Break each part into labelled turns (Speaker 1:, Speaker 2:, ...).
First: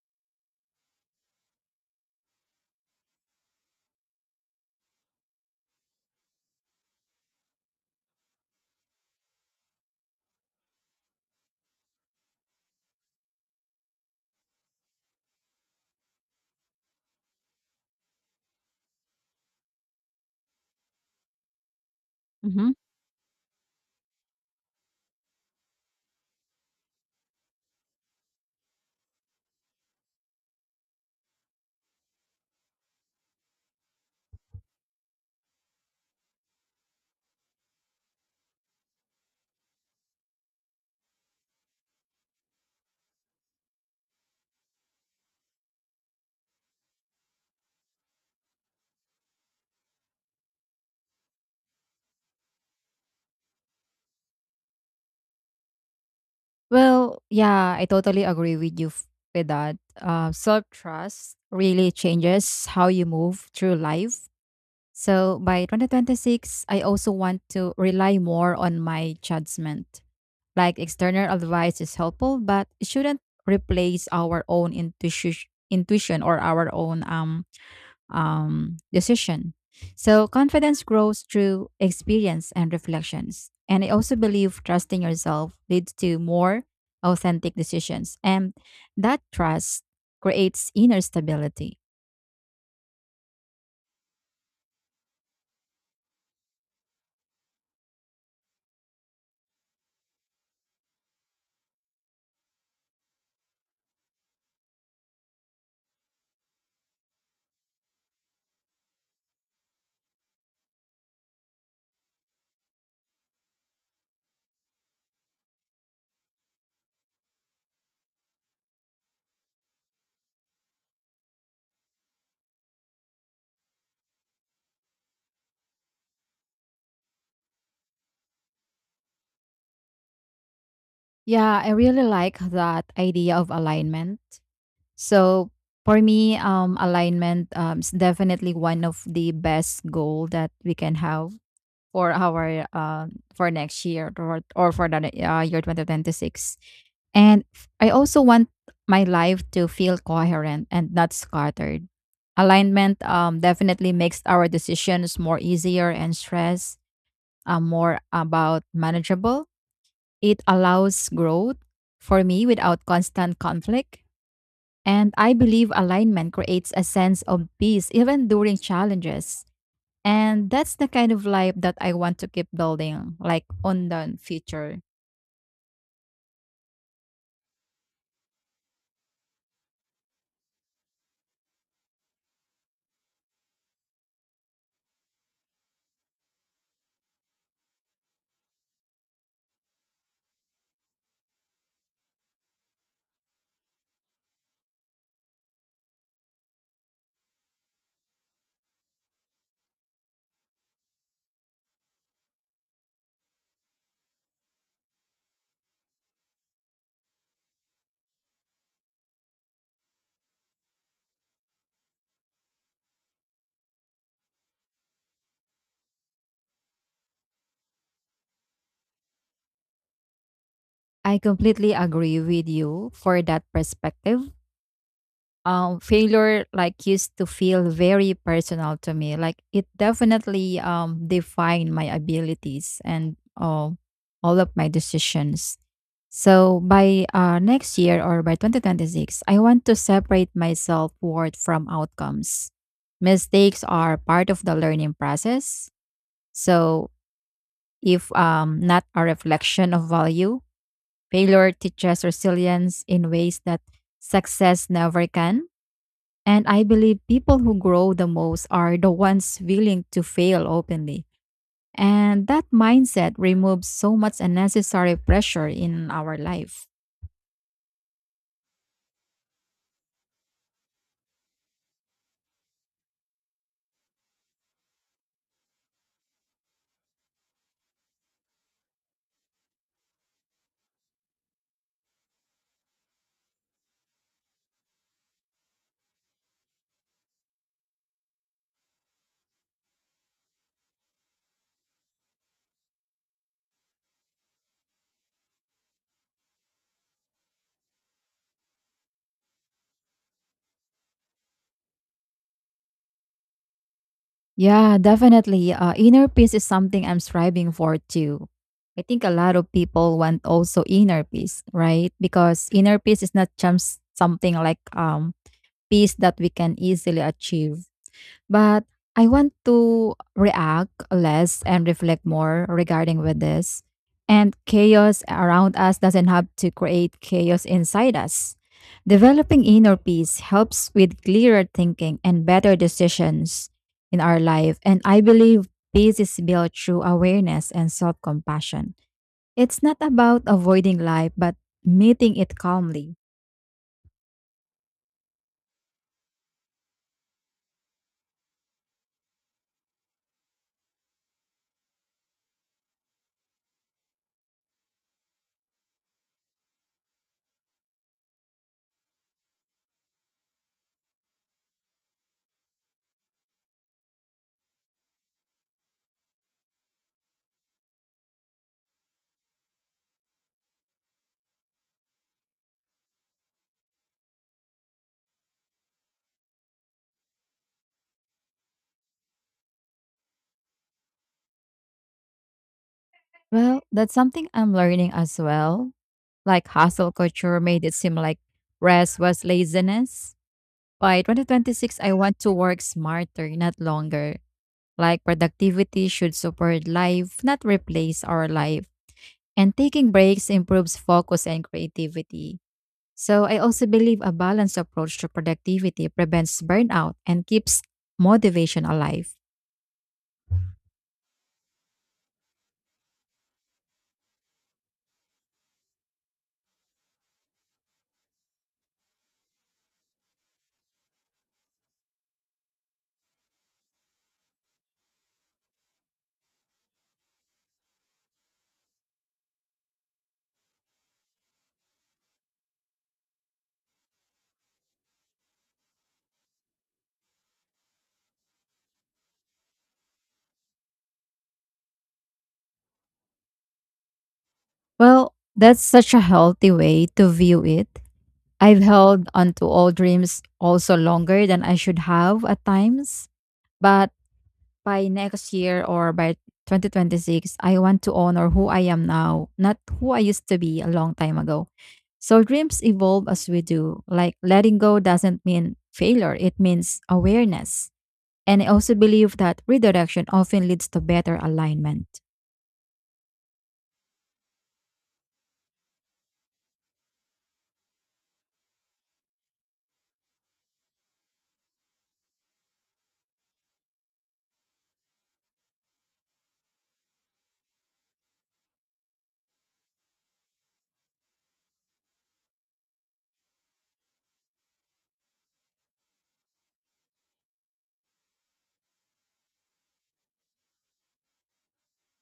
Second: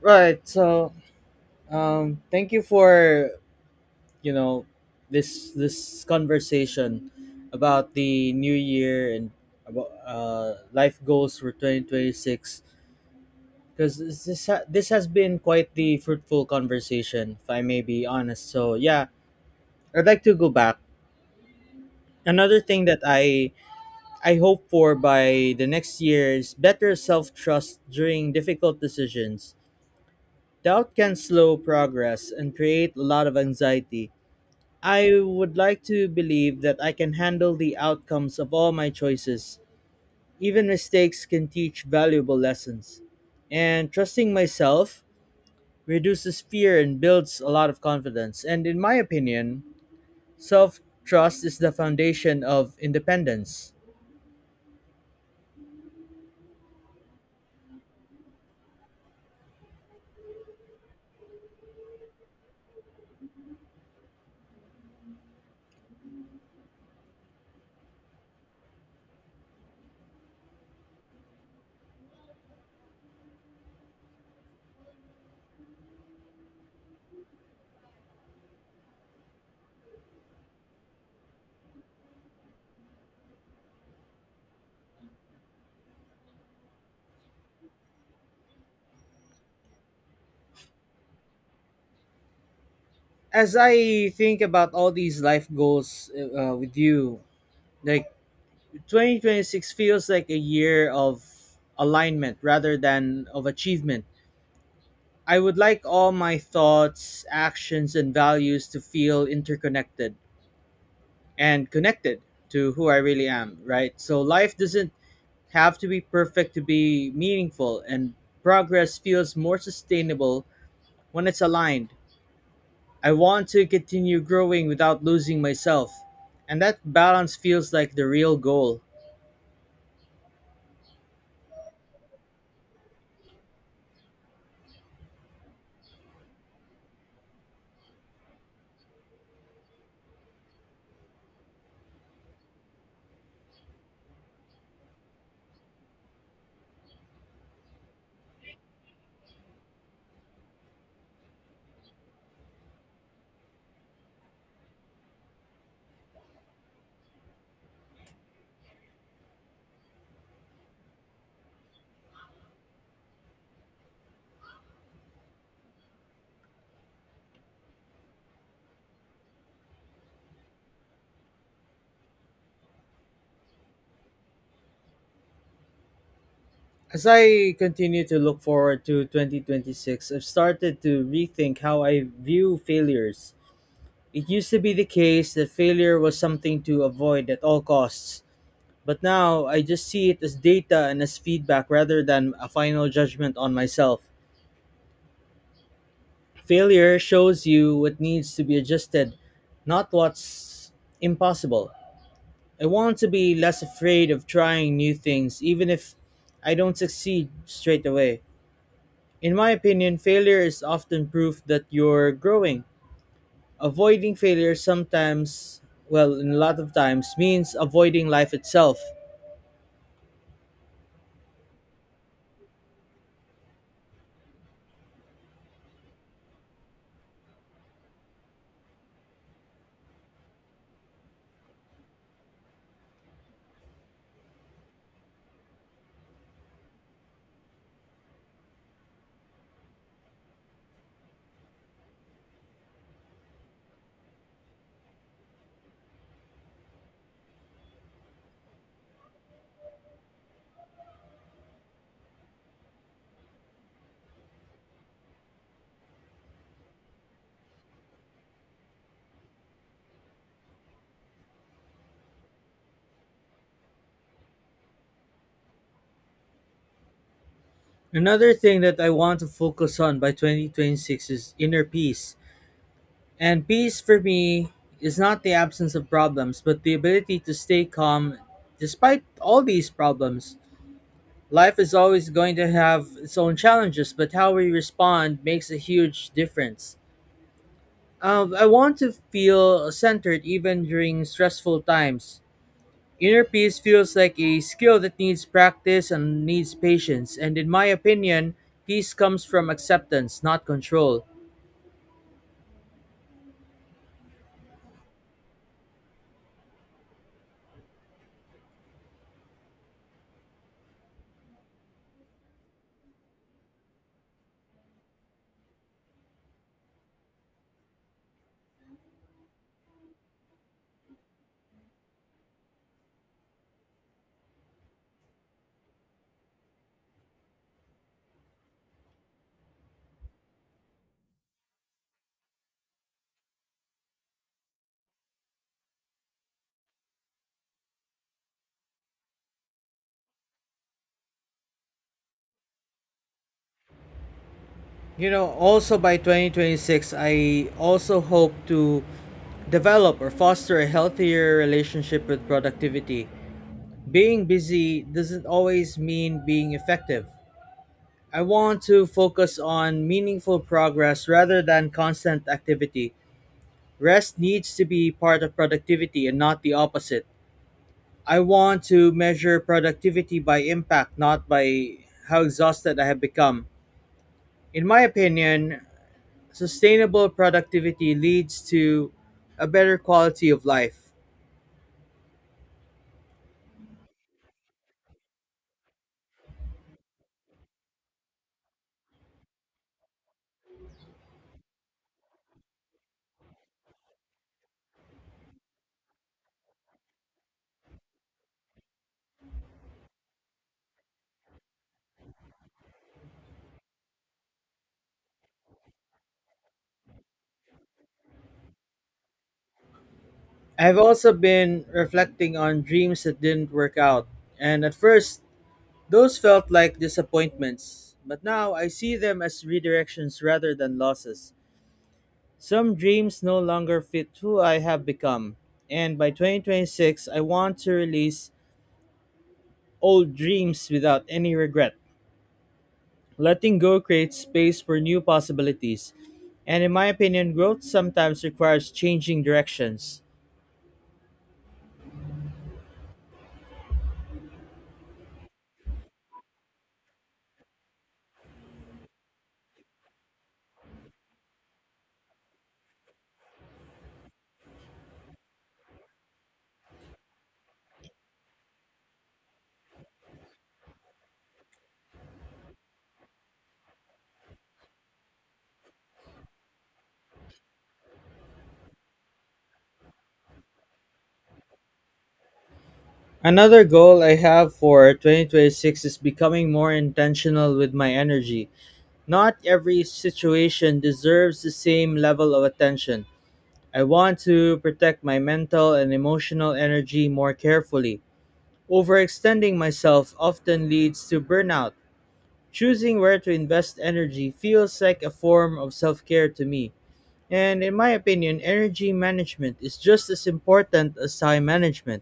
Speaker 1: Right. So, thank you for you know this conversation about the new year and about life goals for 2026. Because this has been quite the fruitful conversation, if I may be honest. So yeah, I'd like to go back. Another
Speaker 2: Mhm.
Speaker 1: thing that I hope for by the next year is better self trust during difficult decisions. Doubt can slow progress and create a lot of anxiety. I would like to believe that I can handle the outcomes of all my choices. Even mistakes can teach valuable lessons. And trusting myself reduces fear and builds a lot of confidence. And in my opinion, self trust is the foundation of independence.
Speaker 2: Well, yeah, I totally agree with you with that. Self trust really changes how you move through life. So by 2026, I also want to rely more on my judgment. Like external advice is helpful, but it shouldn't replace our own intuition or our own decision. So confidence grows through experience and reflections. And I also believe trusting yourself leads to more authentic decisions. And that trust creates inner stability.
Speaker 1: As I think about all these life goals with you, like, 2026 feels like a year of alignment rather than of achievement. I would like all my thoughts, actions, and values to feel interconnected and connected to who I really am, right? So life doesn't have to be perfect to be meaningful, and progress feels more sustainable when it's aligned. I want to continue growing without losing myself, and that balance feels like the real goal.
Speaker 2: Yeah, I really like that idea of alignment. So for me, alignment is definitely one of the best goal that we can have for our for next year or for the year 2026. And I also want my life to feel coherent and not scattered. Alignment definitely makes our decisions more easier and stress more about manageable. It allows growth for me without constant conflict, and I believe alignment creates a sense of peace even during challenges. And that's the kind of life that I want to keep building, like on the future.
Speaker 1: As I continue to look forward to 2026, I've started to rethink how I view failures. It used to be the case that failure was something to avoid at all costs, but now I just see it as data and as feedback rather than a final judgment on myself. Failure shows you what needs to be adjusted, not what's impossible. I want to be less afraid of trying new things, even if I don't succeed straight away. In my opinion, failure is often proof that you're growing. Avoiding failure sometimes, well, in a lot of times, means avoiding life itself.
Speaker 2: I completely agree with you for that perspective. Failure like used to feel very personal to me. Like it definitely defined my abilities and all of my decisions. So by next year or by 2026, I want to separate my self worth from outcomes. Mistakes are part of the learning process. So if not a reflection of value, failure teaches resilience in ways that success never can. And I believe people who grow the most are the ones willing to fail openly. And that mindset removes so much unnecessary pressure in our life.
Speaker 1: Another thing that I want to focus on by 2026 is inner peace. And peace for me is not the absence of problems, but the ability to stay calm despite all these problems. Life is always going to have its own challenges, but how we respond makes a huge difference. I want to feel centered even during stressful times. Inner peace feels like a skill that needs practice and needs patience, and in my opinion, peace comes from acceptance, not control.
Speaker 2: Yeah, definitely. Inner peace is something I'm striving for too. I think a lot of people want also inner peace, right? Because inner peace is not just something like peace that we can easily achieve. But I want to react less and reflect more regarding with this. And chaos around us doesn't have to create chaos inside us. Developing inner peace helps with clearer thinking and better decisions in our life. And I believe peace is built through awareness and self compassion. It's not about avoiding life, but meeting it calmly.
Speaker 1: You know, also by 2026, I also hope to develop or foster a healthier relationship with productivity. Being busy doesn't always mean being effective. I want to focus on meaningful progress rather than constant activity. Rest needs to be part of productivity and not the opposite. I want to measure productivity by impact, not by how exhausted I have become. In my opinion, sustainable productivity leads to a better quality of life.
Speaker 2: Well, that's something I'm learning as well. Like hustle culture made it seem like rest was laziness. By 2026, I want to work smarter, not longer. Like productivity should support life, not replace our life. And taking breaks improves focus and creativity. So I also believe a balanced approach to productivity prevents burnout and keeps motivation alive.
Speaker 1: I have also been reflecting on dreams that didn't work out, and at first, those felt like disappointments, but now I see them as redirections rather than losses. Some dreams no longer fit who I have become, and by 2026, I want to release old dreams without any regret. Letting go creates space for new possibilities. And in my opinion, growth sometimes requires changing directions.
Speaker 2: Well, that's such a healthy way to view it. I've held onto old dreams also longer than I should have at times, but by next year or by 2026, I want to honor who I am now, not who I used to be a long time ago. So dreams evolve as we do. Like letting go doesn't mean failure, it means awareness. And I also believe that redirection often leads to better alignment.
Speaker 1: Another goal I have for 2026 is becoming more intentional with my energy. Not every situation deserves the same level of attention. I want to protect my mental and emotional energy more carefully. Overextending myself often leads to burnout. Choosing where to invest energy feels like a form of self care to me. And in my opinion, energy management is just as important as time management.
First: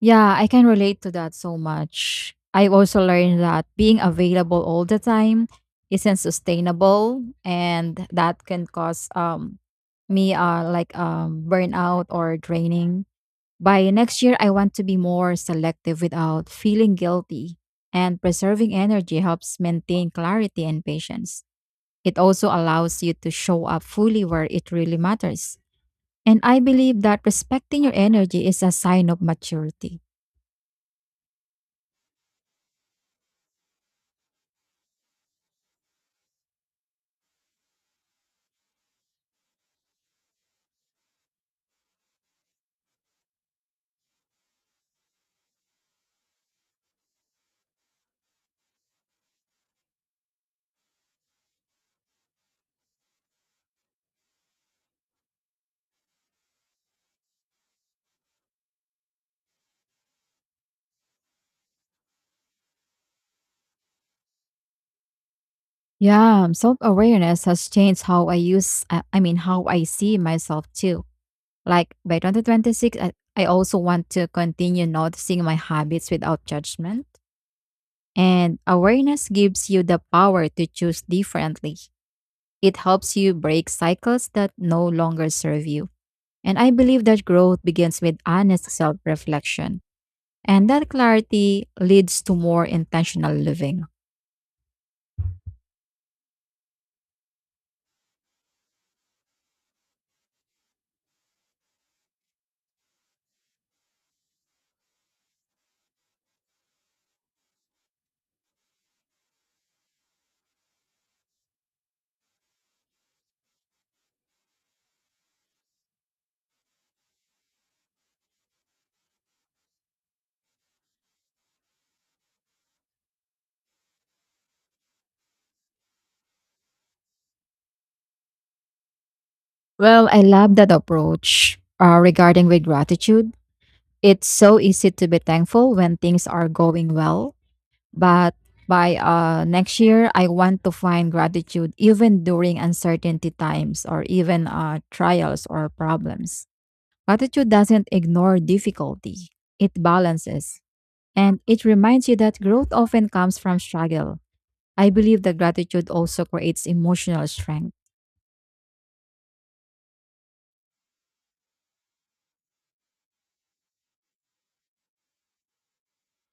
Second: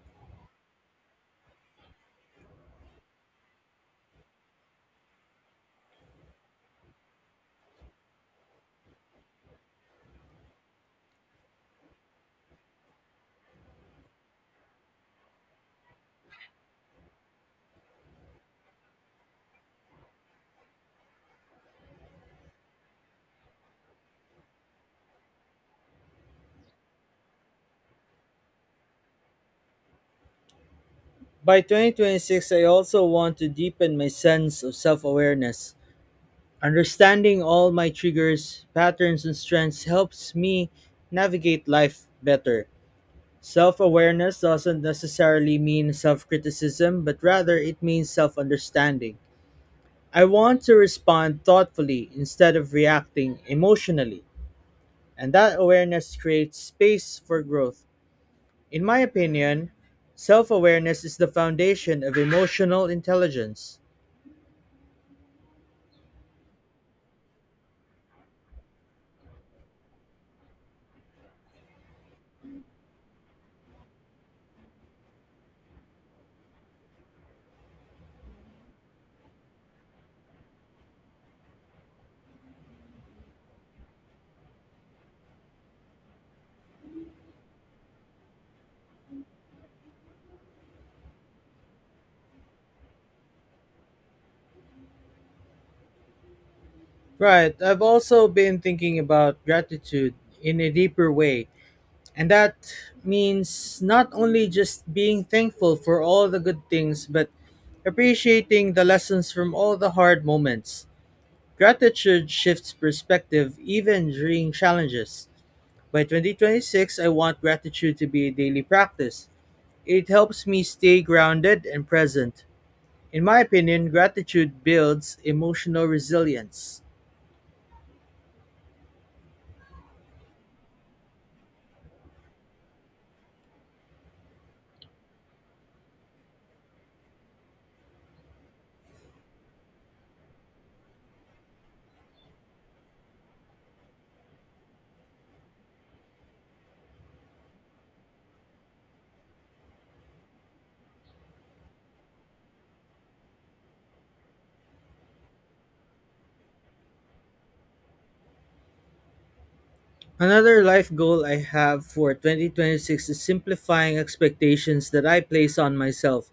Speaker 2: Yeah, I can relate to that so much. I also learned that being available all the time isn't sustainable and that can cause me like burnout or draining. By next year I want to be more selective without feeling guilty, and preserving energy helps maintain clarity and patience. It also allows you to show up fully where it really matters. And I believe that respecting your energy is a sign of maturity.
Speaker 1: By 2026, I also want to deepen my sense of self awareness. Understanding all my triggers, patterns, and strengths helps me navigate life better. Self awareness doesn't necessarily mean self criticism, but rather it means self understanding. I want to respond thoughtfully instead of reacting emotionally, and that awareness creates space for growth. In my opinion, self awareness is the foundation of emotional intelligence.
Speaker 2: Yeah, self awareness has changed how I how I see myself too. Like by 2026, I also want to continue noticing my habits without judgment. And awareness gives you the power to choose differently. It helps you break cycles that no longer serve you. And I believe that growth begins with honest self reflection. And that clarity leads to more intentional living.
Speaker 1: Right, I've also been thinking about gratitude in a deeper way, and that means not only just being thankful for all the good things, but appreciating the lessons from all the hard moments. Gratitude shifts perspective even during challenges. By 2026, I want gratitude to be a daily practice. It helps me stay grounded and present. In my opinion, gratitude builds emotional resilience.
Speaker 2: Well, I love that approach regarding with gratitude. It's so easy to be thankful when things are going well, but by next year, I want to find gratitude even during uncertainty times or even trials or problems. Gratitude doesn't ignore difficulty, it balances. And it reminds you that growth often comes from struggle. I believe that gratitude also creates emotional strength.
Speaker 1: Another life goal I have for 2026 is simplifying expectations that I place on myself.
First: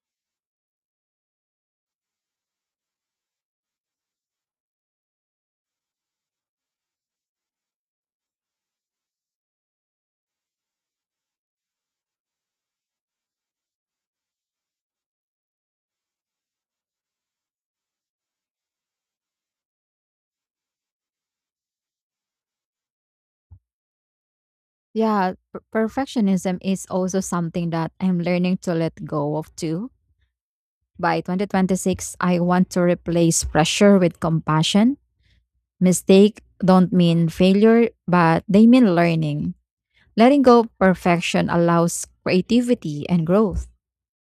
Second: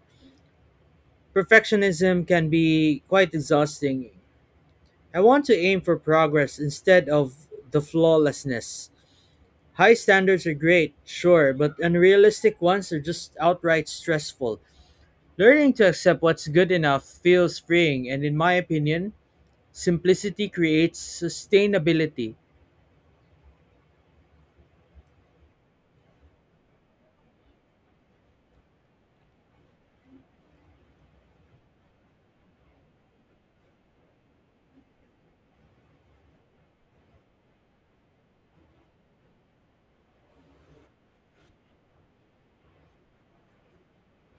Speaker 1: Perfectionism can be quite exhausting. I want to aim for progress instead of the flawlessness. High standards are great, sure, but unrealistic ones are just outright stressful. Learning to accept what's good enough feels freeing, and in my opinion, simplicity creates sustainability.
Speaker 2: Perfectionism is also something that I'm learning to let go of too. By 2026, I want to replace pressure with compassion. Mistake don't mean failure, but they mean learning. Letting go perfection allows creativity and growth.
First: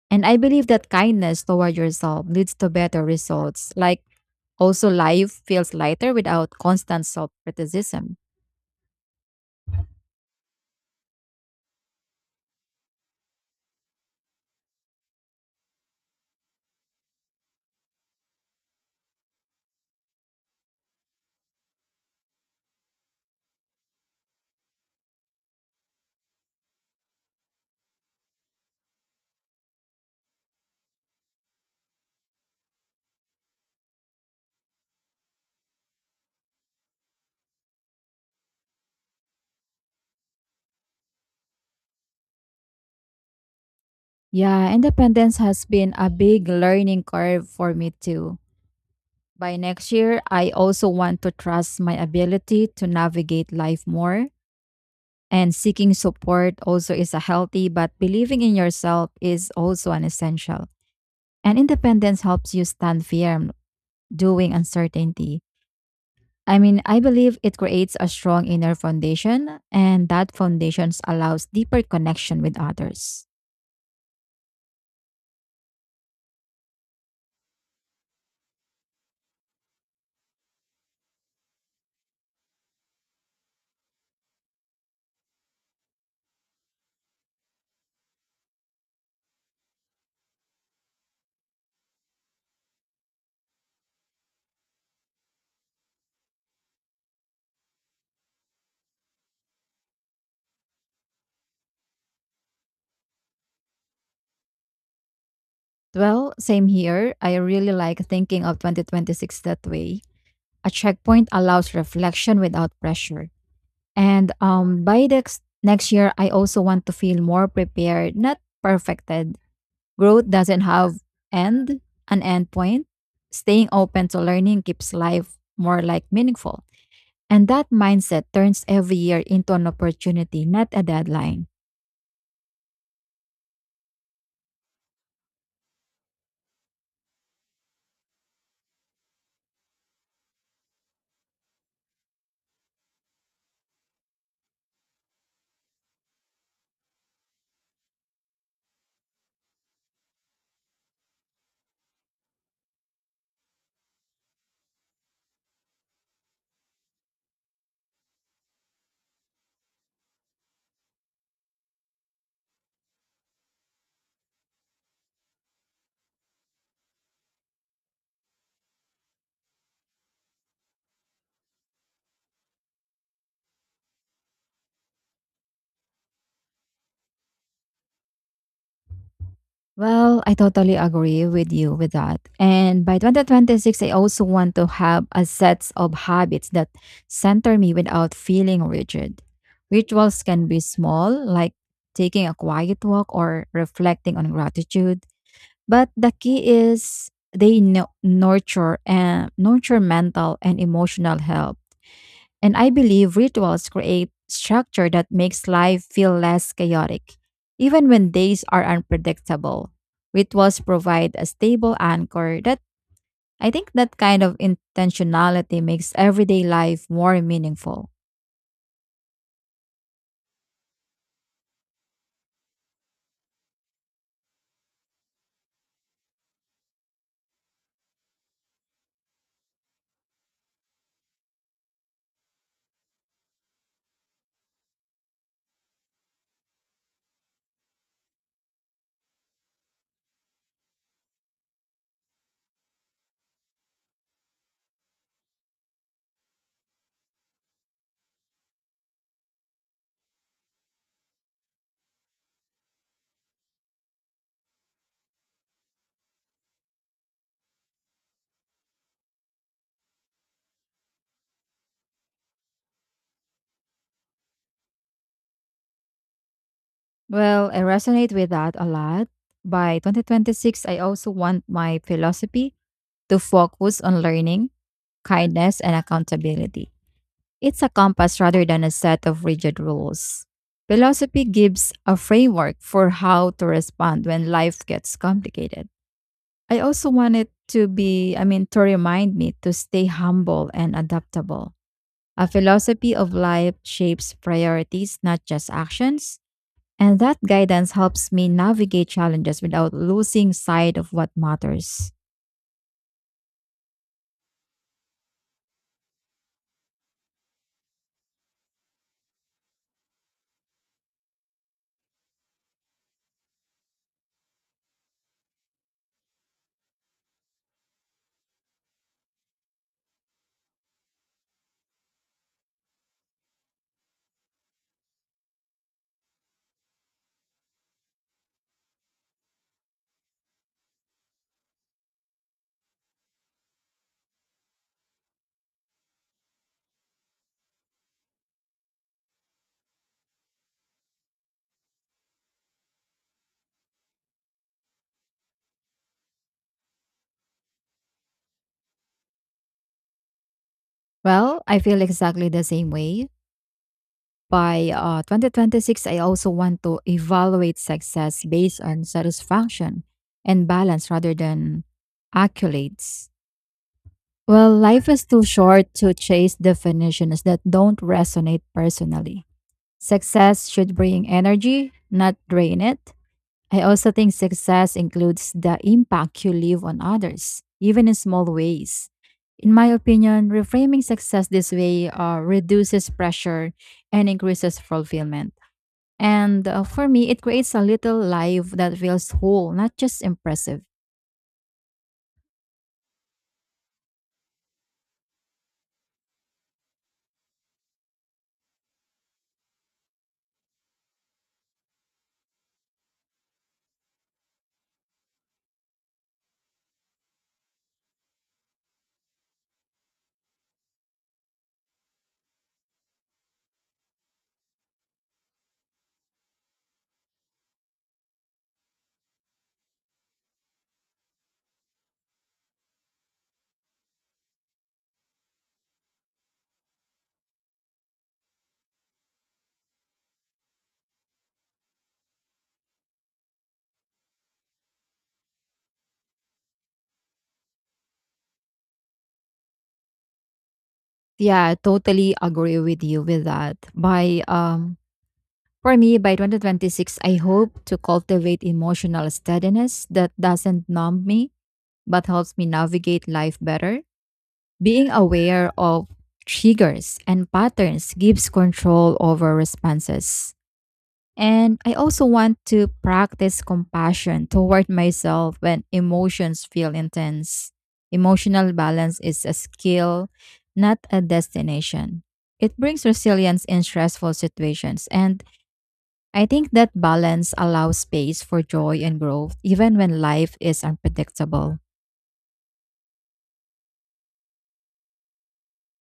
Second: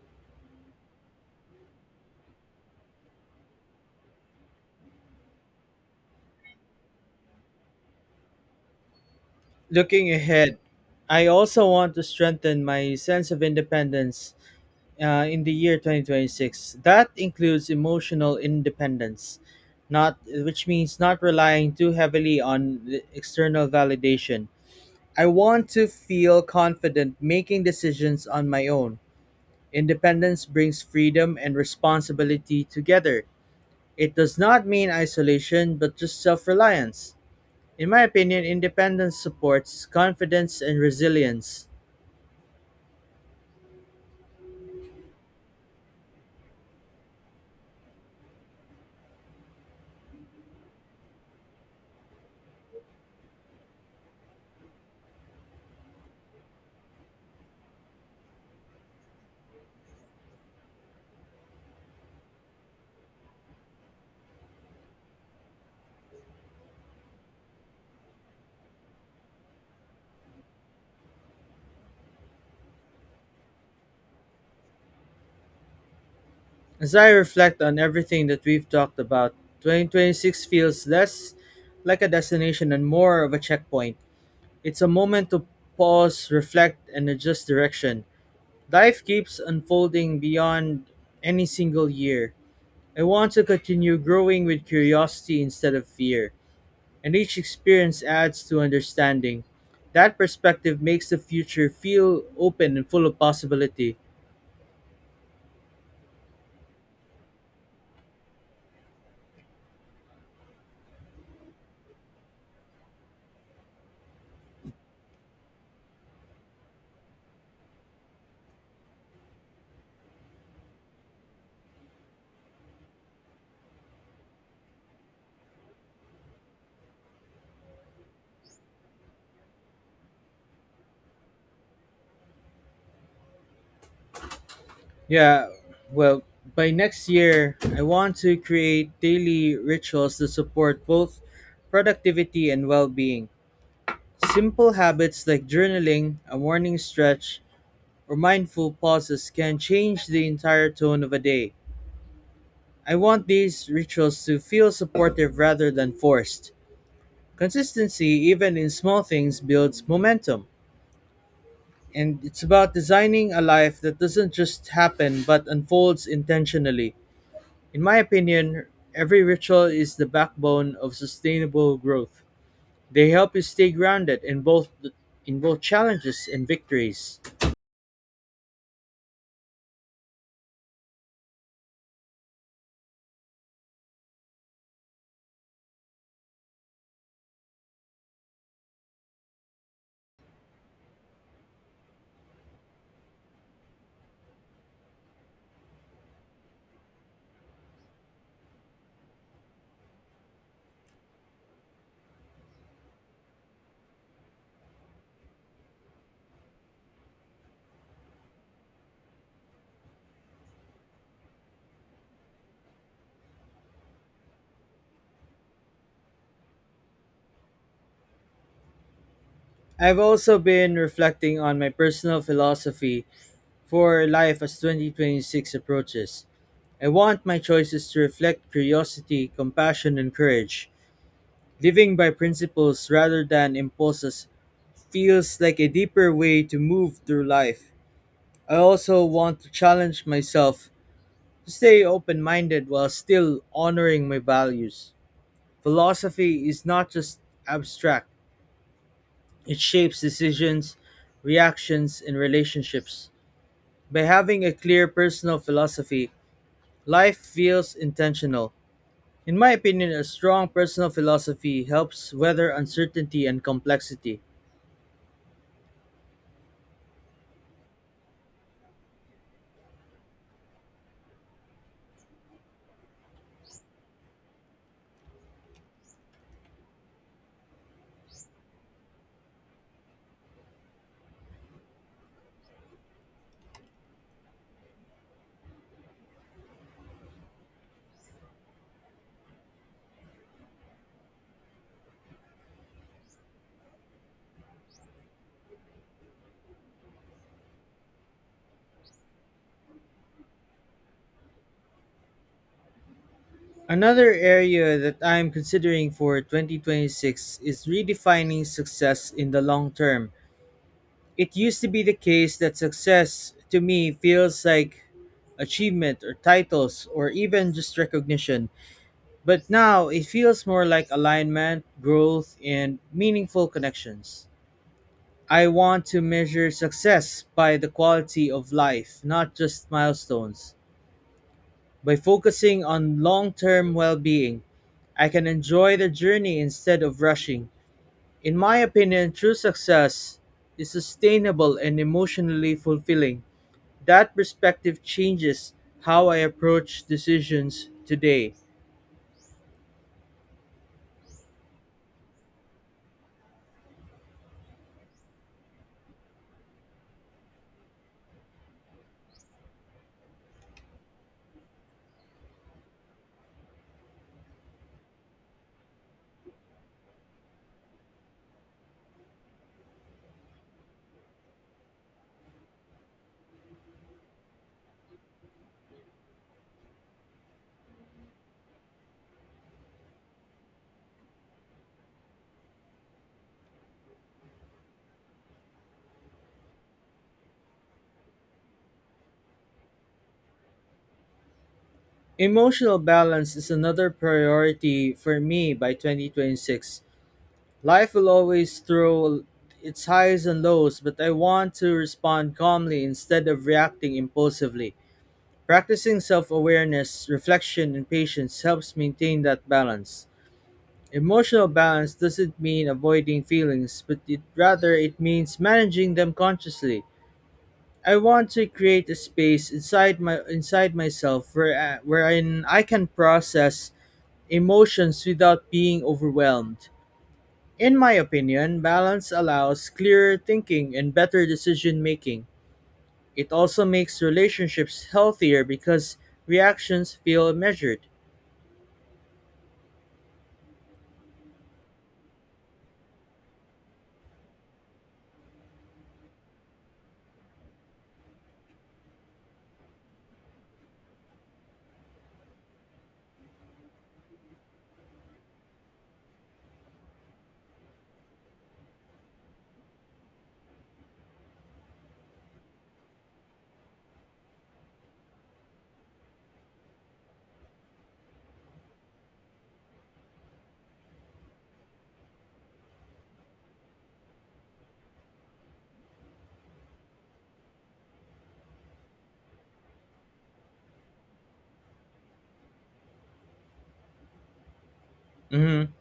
Speaker 2: And I believe that kindness toward yourself leads to better results. Like also life feels lighter without constant self-criticism.
Speaker 1: Looking ahead, I also want to strengthen my sense of independence in the year 2026. That includes emotional independence, not which means not relying too heavily on the external validation. I want to feel confident making decisions on my own. Independence brings freedom and responsibility together. It does not mean isolation, but just self reliance. In my opinion, independence supports confidence and resilience.
Speaker 2: Yeah, independence has been a big learning curve for me too. By next year, I also want to trust my ability to navigate life more. And seeking support also is a healthy, but believing in yourself is also an essential. And independence helps you stand firm doing uncertainty. I mean, I believe it creates a strong inner foundation, and that foundation allows deeper connection with others.
Speaker 1: As I reflect on everything that we've talked about, 2026 feels less like a destination and more of a checkpoint. It's a moment to pause, reflect, and adjust direction. Life keeps unfolding beyond any single year. I want to continue growing with curiosity instead of fear, and each experience adds to understanding. That perspective makes the future feel open and full of possibility.
Speaker 2: Well, same here. I really like thinking of 2026 that way. A checkpoint allows reflection without pressure. And by the next year, I also want to feel more prepared, not perfected. Growth doesn't have end, an end point. Staying open to learning keeps life more like meaningful. And that mindset turns every year into an opportunity, not a deadline.
Speaker 1: Yeah, well, by next year, I want to create daily rituals that support both productivity and well being. Simple habits like journaling, a morning stretch, or mindful pauses can change the entire tone of a day. I want these rituals to feel supportive rather than forced. Consistency, even in small things, builds momentum. And it's about designing a life that doesn't just happen but unfolds intentionally. In my opinion, every ritual is the backbone of sustainable growth. They help you stay grounded in both challenges and victories.
Speaker 2: Well, I totally agree with you with that. And by 2026, I also want to have a set of habits that center me without feeling rigid. Rituals can be small, like taking a quiet walk or reflecting on gratitude. But the key is they nurture mental and emotional health. And I believe rituals create structure that makes life feel less chaotic. Even when days are unpredictable, rituals provide a stable anchor that I think that kind of intentionality makes everyday life more meaningful.
Speaker 1: I've also been reflecting on my personal philosophy for life as 2026 approaches. I want my choices to reflect curiosity, compassion, and courage. Living by principles rather than impulses feels like a deeper way to move through life. I also want to challenge myself to stay open minded while still honoring my values. Philosophy is not just abstract, it shapes decisions, reactions, and relationships. By having a clear personal philosophy, life feels intentional. In my opinion, a strong personal philosophy helps weather uncertainty and complexity.
Speaker 2: Well, I resonate with that a lot. By 2026, I also want my philosophy to focus on learning, kindness, and accountability. It's a compass rather than a set of rigid rules. Philosophy gives a framework for how to respond when life gets complicated. I also want it to be, I mean, to remind me to stay humble and adaptable. A philosophy of life shapes priorities, not just actions. And that guidance helps me navigate challenges without losing sight of what matters.
Speaker 1: Another area that I am considering for 2026 is redefining success in the long term. It used to be the case that success to me feels like achievement or titles or even just recognition, but now it feels more like alignment, growth, and meaningful connections. I want to measure success by the quality of life, not just milestones. By focusing on long term well being, I can enjoy the journey instead of rushing. In my opinion, true success is sustainable and emotionally fulfilling. That perspective changes how I approach decisions today.
Speaker 2: Well, I feel exactly the same way. By 2026, I also want to evaluate success based on satisfaction and balance rather than accolades. Well, life is too short to chase definitions that don't resonate personally. Success should bring energy, not drain it. I also think success includes the impact you leave on others, even in small ways. In my opinion, reframing success this way reduces pressure and increases fulfillment. And for me, it creates a little life that feels whole, not just impressive.
Speaker 1: Emotional balance is another priority for me by 2026. Life will always throw its highs and lows, but I want to respond calmly instead of reacting impulsively. Practicing self awareness, reflection, and patience helps maintain that balance. Emotional balance doesn't mean avoiding feelings, but it, rather it means managing them consciously. I want to create a space inside myself where I- wherein I can process emotions without being overwhelmed. In my opinion, balance allows clearer thinking and better decision making. It also makes relationships healthier because reactions feel measured.
Speaker 2: Yeah, I totally agree with you with that. By for me, by 2026, I hope to cultivate emotional steadiness that doesn't numb me but helps me navigate life better. Being aware of triggers and patterns gives control over responses. And I also want to practice compassion toward myself when emotions feel intense. Emotional balance is a skill, not a destination. It brings resilience in stressful situations. And I think that balance allows space for joy and growth, even when life is unpredictable.
Speaker 1: Mhm.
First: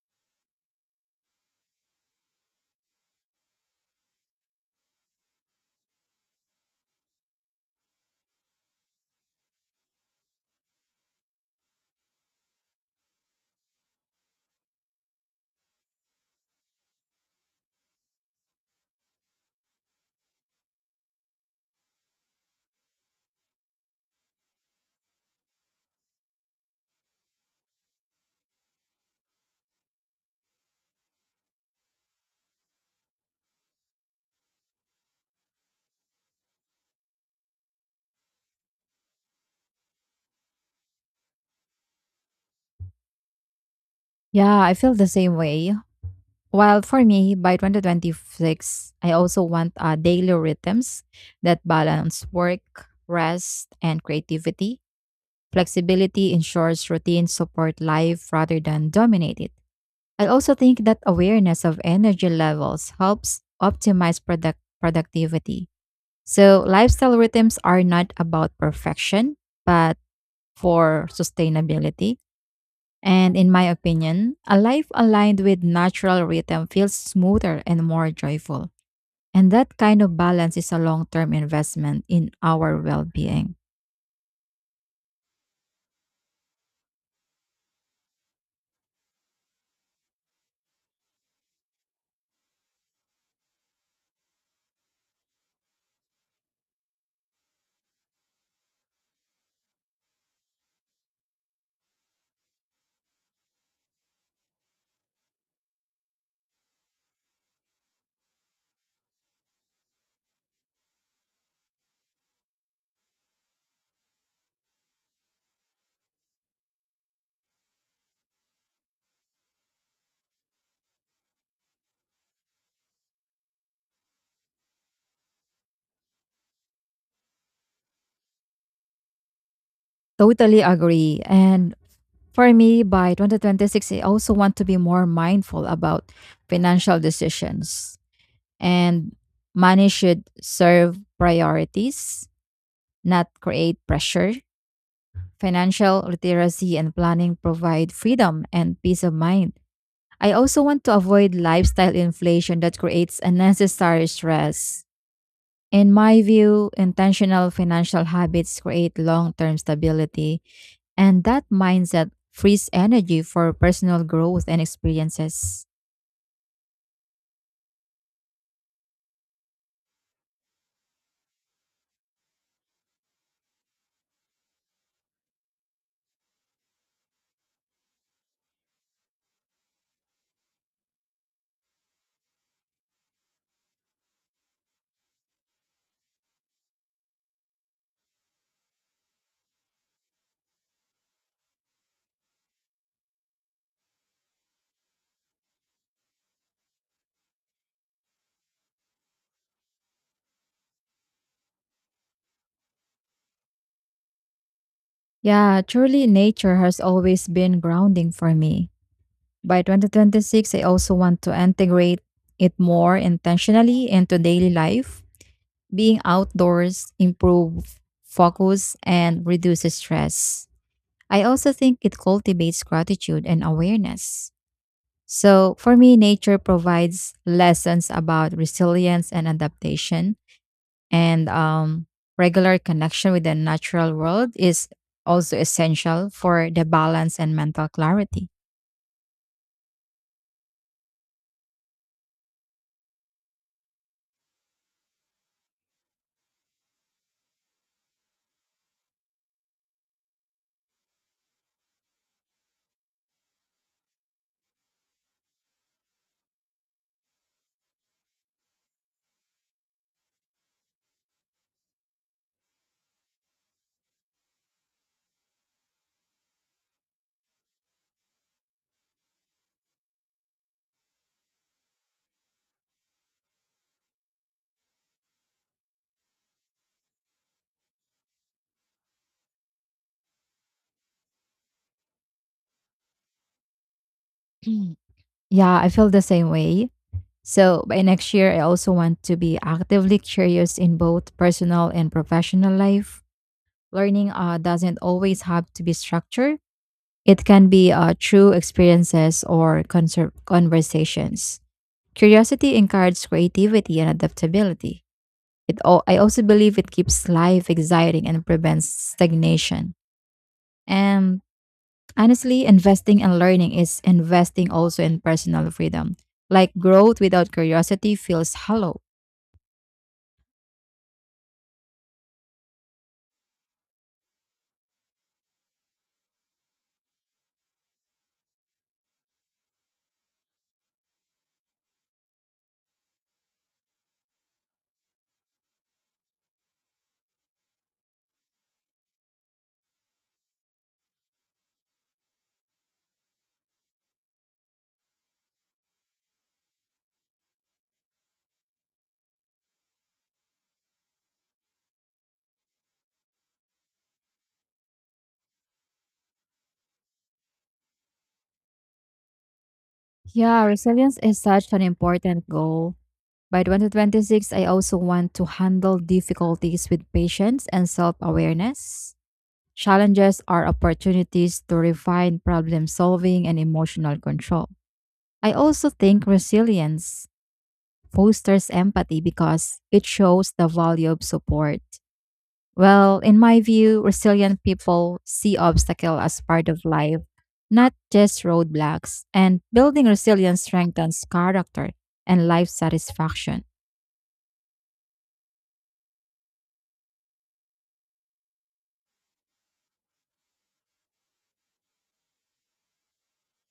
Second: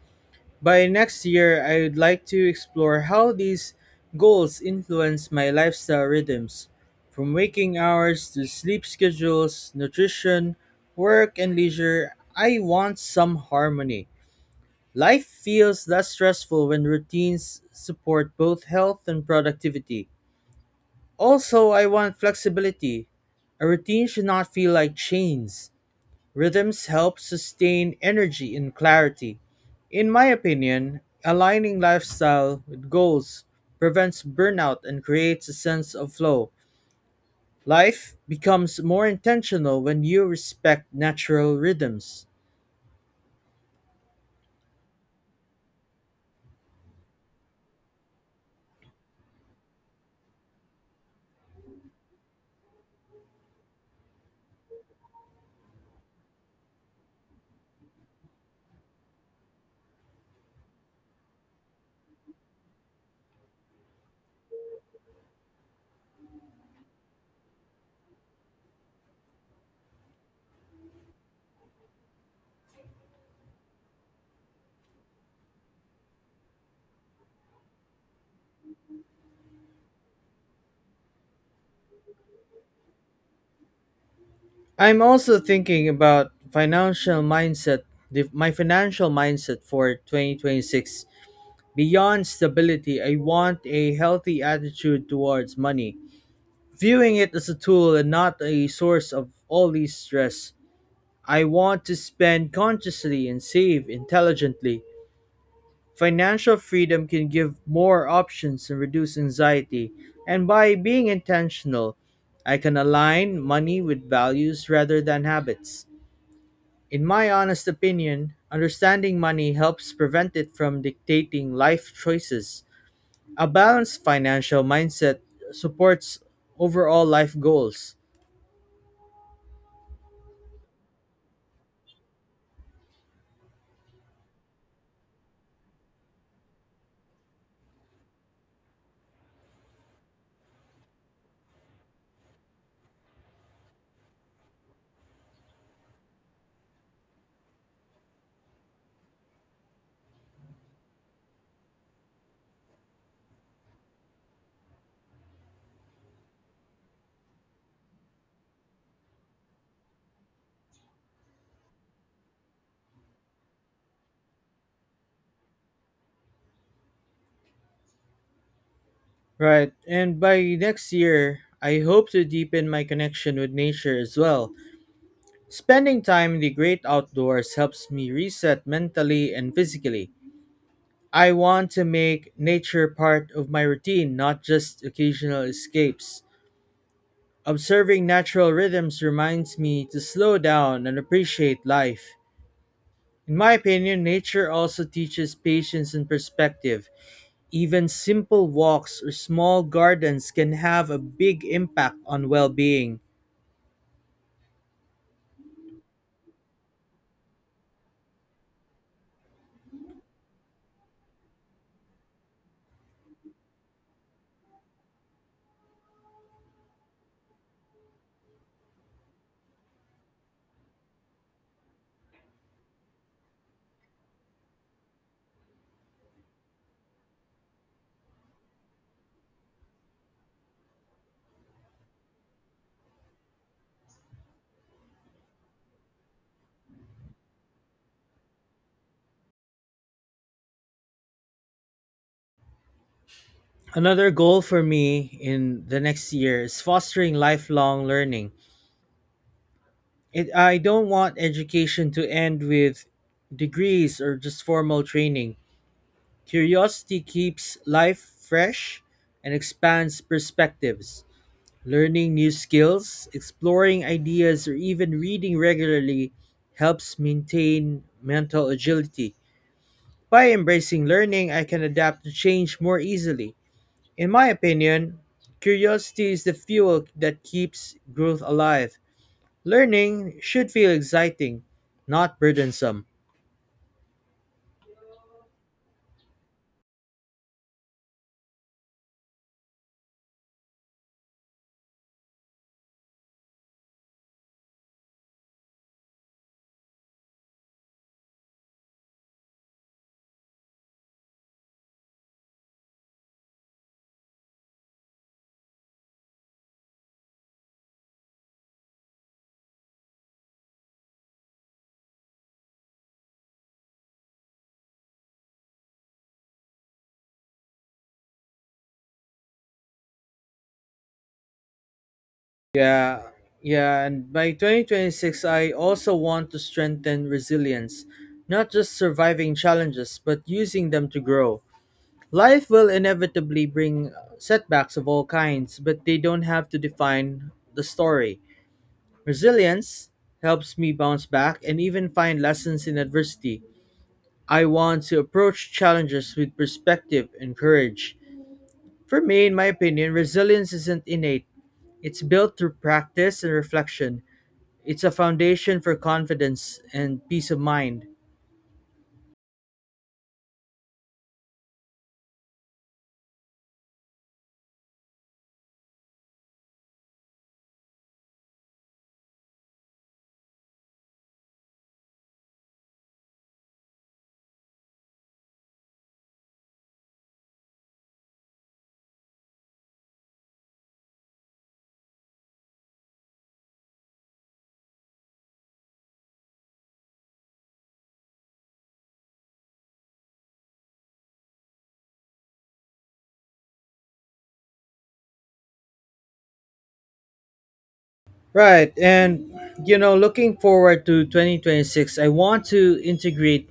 Speaker 1: By next year, I would like to explore how these goals influence my lifestyle rhythms, from waking hours to sleep schedules, nutrition, work, and leisure. I want some harmony. Life feels less stressful when routines support both health and productivity. Also, I want flexibility. A routine should not feel like chains. Rhythms help sustain energy and clarity. In my opinion, aligning lifestyle with goals prevents burnout and creates a sense of flow. Life becomes more intentional when you respect natural rhythms.
Speaker 2: Yeah, I feel the same way. While for me, by 2026, I also want daily rhythms that balance work, rest, and creativity. Flexibility ensures routines support life rather than dominate it. I also think that awareness of energy levels helps optimize productivity. So, lifestyle rhythms are not about perfection, but for sustainability. And in my opinion, a life aligned with natural rhythm feels smoother and more joyful. And that kind of balance is a long term investment in our well being.
Speaker 1: I'm also thinking about financial mindset, my financial mindset for 2026. Beyond stability, I want a healthy attitude towards money, viewing it as a tool and not a source of all these stress. I want to spend consciously and save intelligently. Financial freedom can give more options and reduce anxiety, and by being intentional, I can align money with values rather than habits. In my honest opinion, understanding money helps prevent it from dictating life choices. A balanced financial mindset supports overall life goals.
Speaker 2: Totally agree. And for me, by 2026, I also want to be more mindful about financial decisions. And money should serve priorities, not create pressure. Financial literacy and planning provide freedom and peace of mind. I also want to avoid lifestyle inflation that creates unnecessary stress. In my view, intentional financial habits create long term stability, and that mindset frees energy for personal growth and experiences.
Speaker 1: Right. And by next year, I hope to deepen my connection with nature as well. Spending time in the great outdoors helps me reset mentally and physically. I want to make nature part of my routine, not just occasional escapes. Observing natural rhythms reminds me to slow down and appreciate life. In my opinion, nature also teaches patience and perspective. Even simple walks or small gardens can have a big impact on well being.
Speaker 2: Yeah, truly, nature has always been grounding for me. By 2026, I also want to integrate it more intentionally into daily life. Being outdoors improve focus and reduces stress. I also think it cultivates gratitude and awareness. So, for me, nature provides lessons about resilience and adaptation, and regular connection with the natural world is also essential for the balance and mental clarity.
Speaker 1: Another goal for me in the next year is fostering lifelong learning. It, I don't want education to end with degrees or just formal training. Curiosity keeps life fresh and expands perspectives. Learning new skills, exploring ideas, or even reading regularly helps maintain mental agility. By embracing learning, I can adapt to change more easily. In my opinion, curiosity is the fuel that keeps growth alive. Learning should feel exciting, not burdensome.
Speaker 2: Mm. Yeah, I feel the same way. So, by next year, I also want to be actively curious in both personal and professional life. Learning doesn't always have to be structured. It can be through experiences or conversations. Curiosity encourages creativity and adaptability. I also believe it keeps life exciting and prevents stagnation. And honestly, investing in learning is investing also in personal freedom. Like growth without curiosity feels hollow.
Speaker 1: Yeah, yeah, and by 2026, I also want to strengthen resilience, not just surviving challenges, but using them to grow. Life will inevitably bring setbacks of all kinds, but they don't have to define the story. Resilience helps me bounce back and even find lessons in adversity. I want to approach challenges with perspective and courage. For me, in my opinion, resilience isn't innate, it's built through practice and reflection. It's a foundation for confidence and peace of mind.
Speaker 2: Yeah, resilience is such an important goal. By 2026, I also want to handle difficulties with patience and self awareness. Challenges are opportunities to refine problem solving and emotional control. I also think resilience fosters empathy because it shows the value of support. Well, in my view, resilient people see obstacle as part of life, not just roadblocks, and building resilience strengthens character and life satisfaction.
Speaker 1: Right, and you know, looking forward to 2026, I want to integrate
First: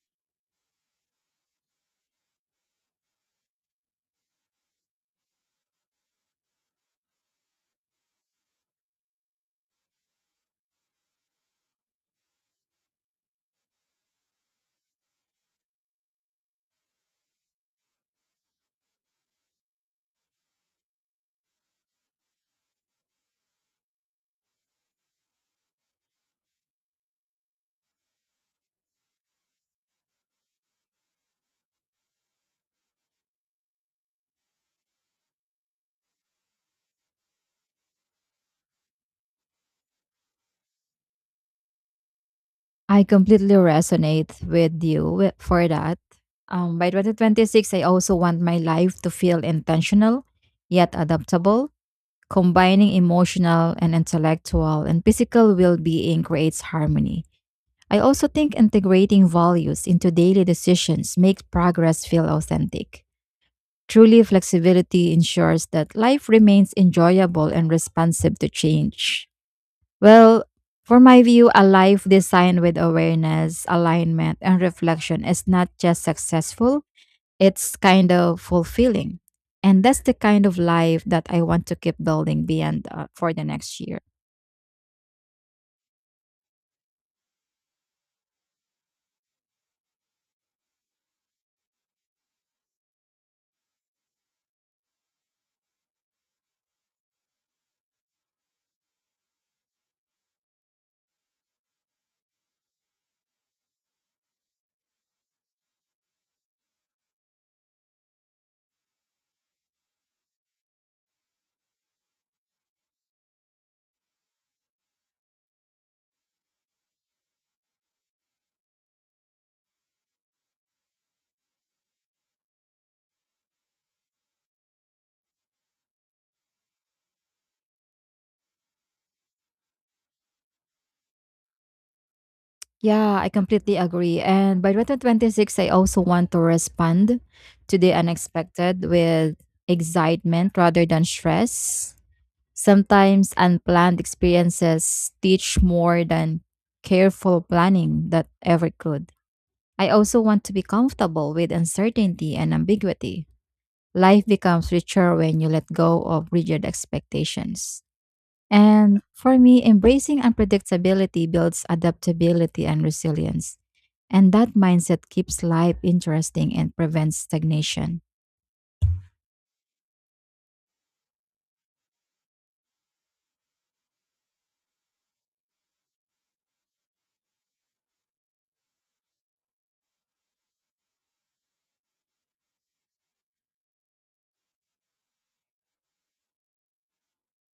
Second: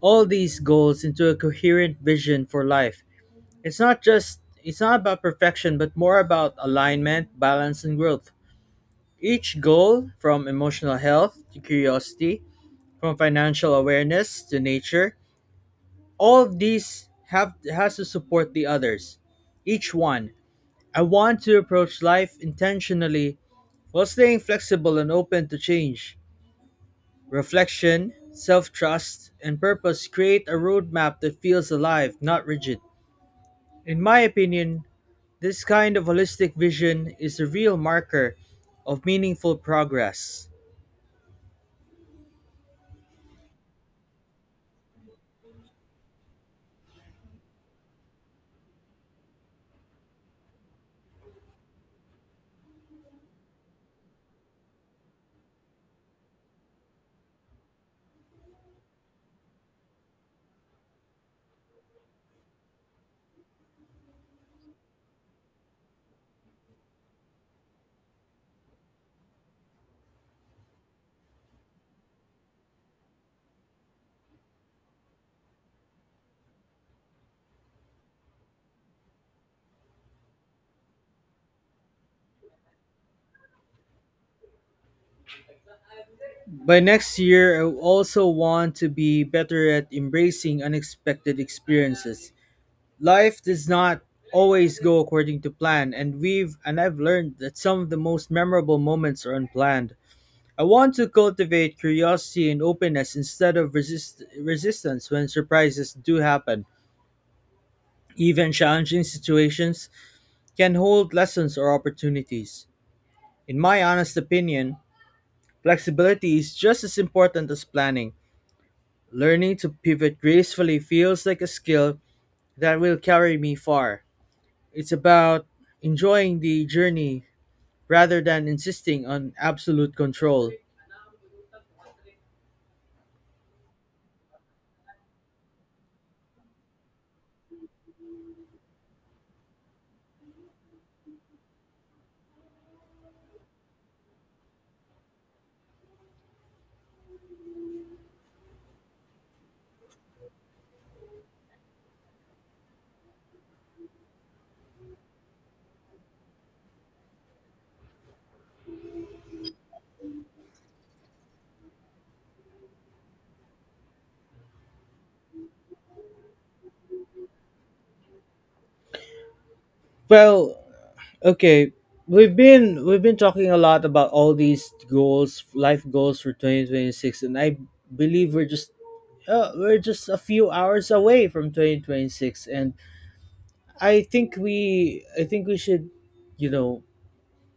Speaker 1: all these goals into a coherent vision for life. It's not about perfection, but more about alignment, balance, and growth. Each goal, from emotional health to curiosity, from financial awareness to nature, all of these have has to support the others. Each one. I want to approach life intentionally while staying flexible and open to change. Reflection, self-trust, and purpose create a roadmap that feels alive, not rigid. In my opinion, this kind of holistic vision is a real marker of meaningful progress.
Speaker 2: I completely resonate with you for that. By 2026, I also want my life to feel intentional yet adaptable. Combining emotional and intellectual and physical well being creates harmony. I also think integrating values into daily decisions makes progress feel authentic. Truly, flexibility ensures that life remains enjoyable and responsive to change. Well, for my view, a life designed with awareness, alignment, and reflection is not just successful, it's kind of fulfilling. And that's the kind of life that I want to keep building beyond for the next year.
Speaker 1: By next year, I also want to be better at embracing unexpected experiences. Life does not always go according to plan, and we've and I've learned that some of the most memorable moments are unplanned. I want to cultivate curiosity and openness instead of resistance when surprises do happen. Even challenging situations can hold lessons or opportunities. In my honest opinion, flexibility is just as important as planning. Learning to pivot gracefully feels like a skill that will carry me far. It's about enjoying the journey rather than insisting on absolute control.
Speaker 2: Yeah, I completely agree. And by 2026, I also want to respond to the unexpected with excitement rather than stress. Sometimes unplanned experiences teach more than careful planning that ever could. I also want to be comfortable with uncertainty and ambiguity. Life becomes richer when you let go of rigid expectations. And for me, embracing unpredictability builds adaptability and resilience. And that mindset keeps life interesting and prevents stagnation.
Speaker 1: Well, okay, we've been talking a lot about all these goals, life goals for 2026, and I believe we're just a few hours away from 2026, and I think we should, you know,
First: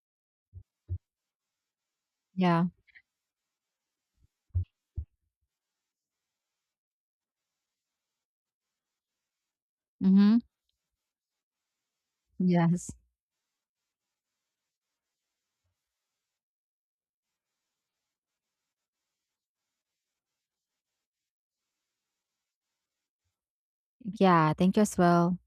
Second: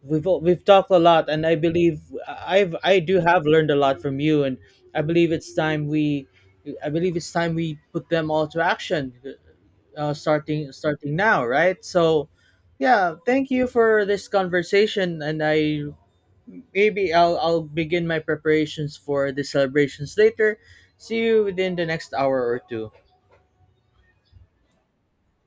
Speaker 1: we've talked a lot, and I believe
Speaker 2: Yeah.
Speaker 1: I do have learned a lot from you, and I believe it's time we I believe it's time we put them all to action,
Speaker 2: Mm-hmm.
Speaker 1: starting now, right? So
Speaker 2: Yes.
Speaker 1: yeah, thank you for this conversation, and I maybe I'll begin my preparations for the celebrations later. See you within the next hour or two.
Speaker 2: Yeah, thank you as well.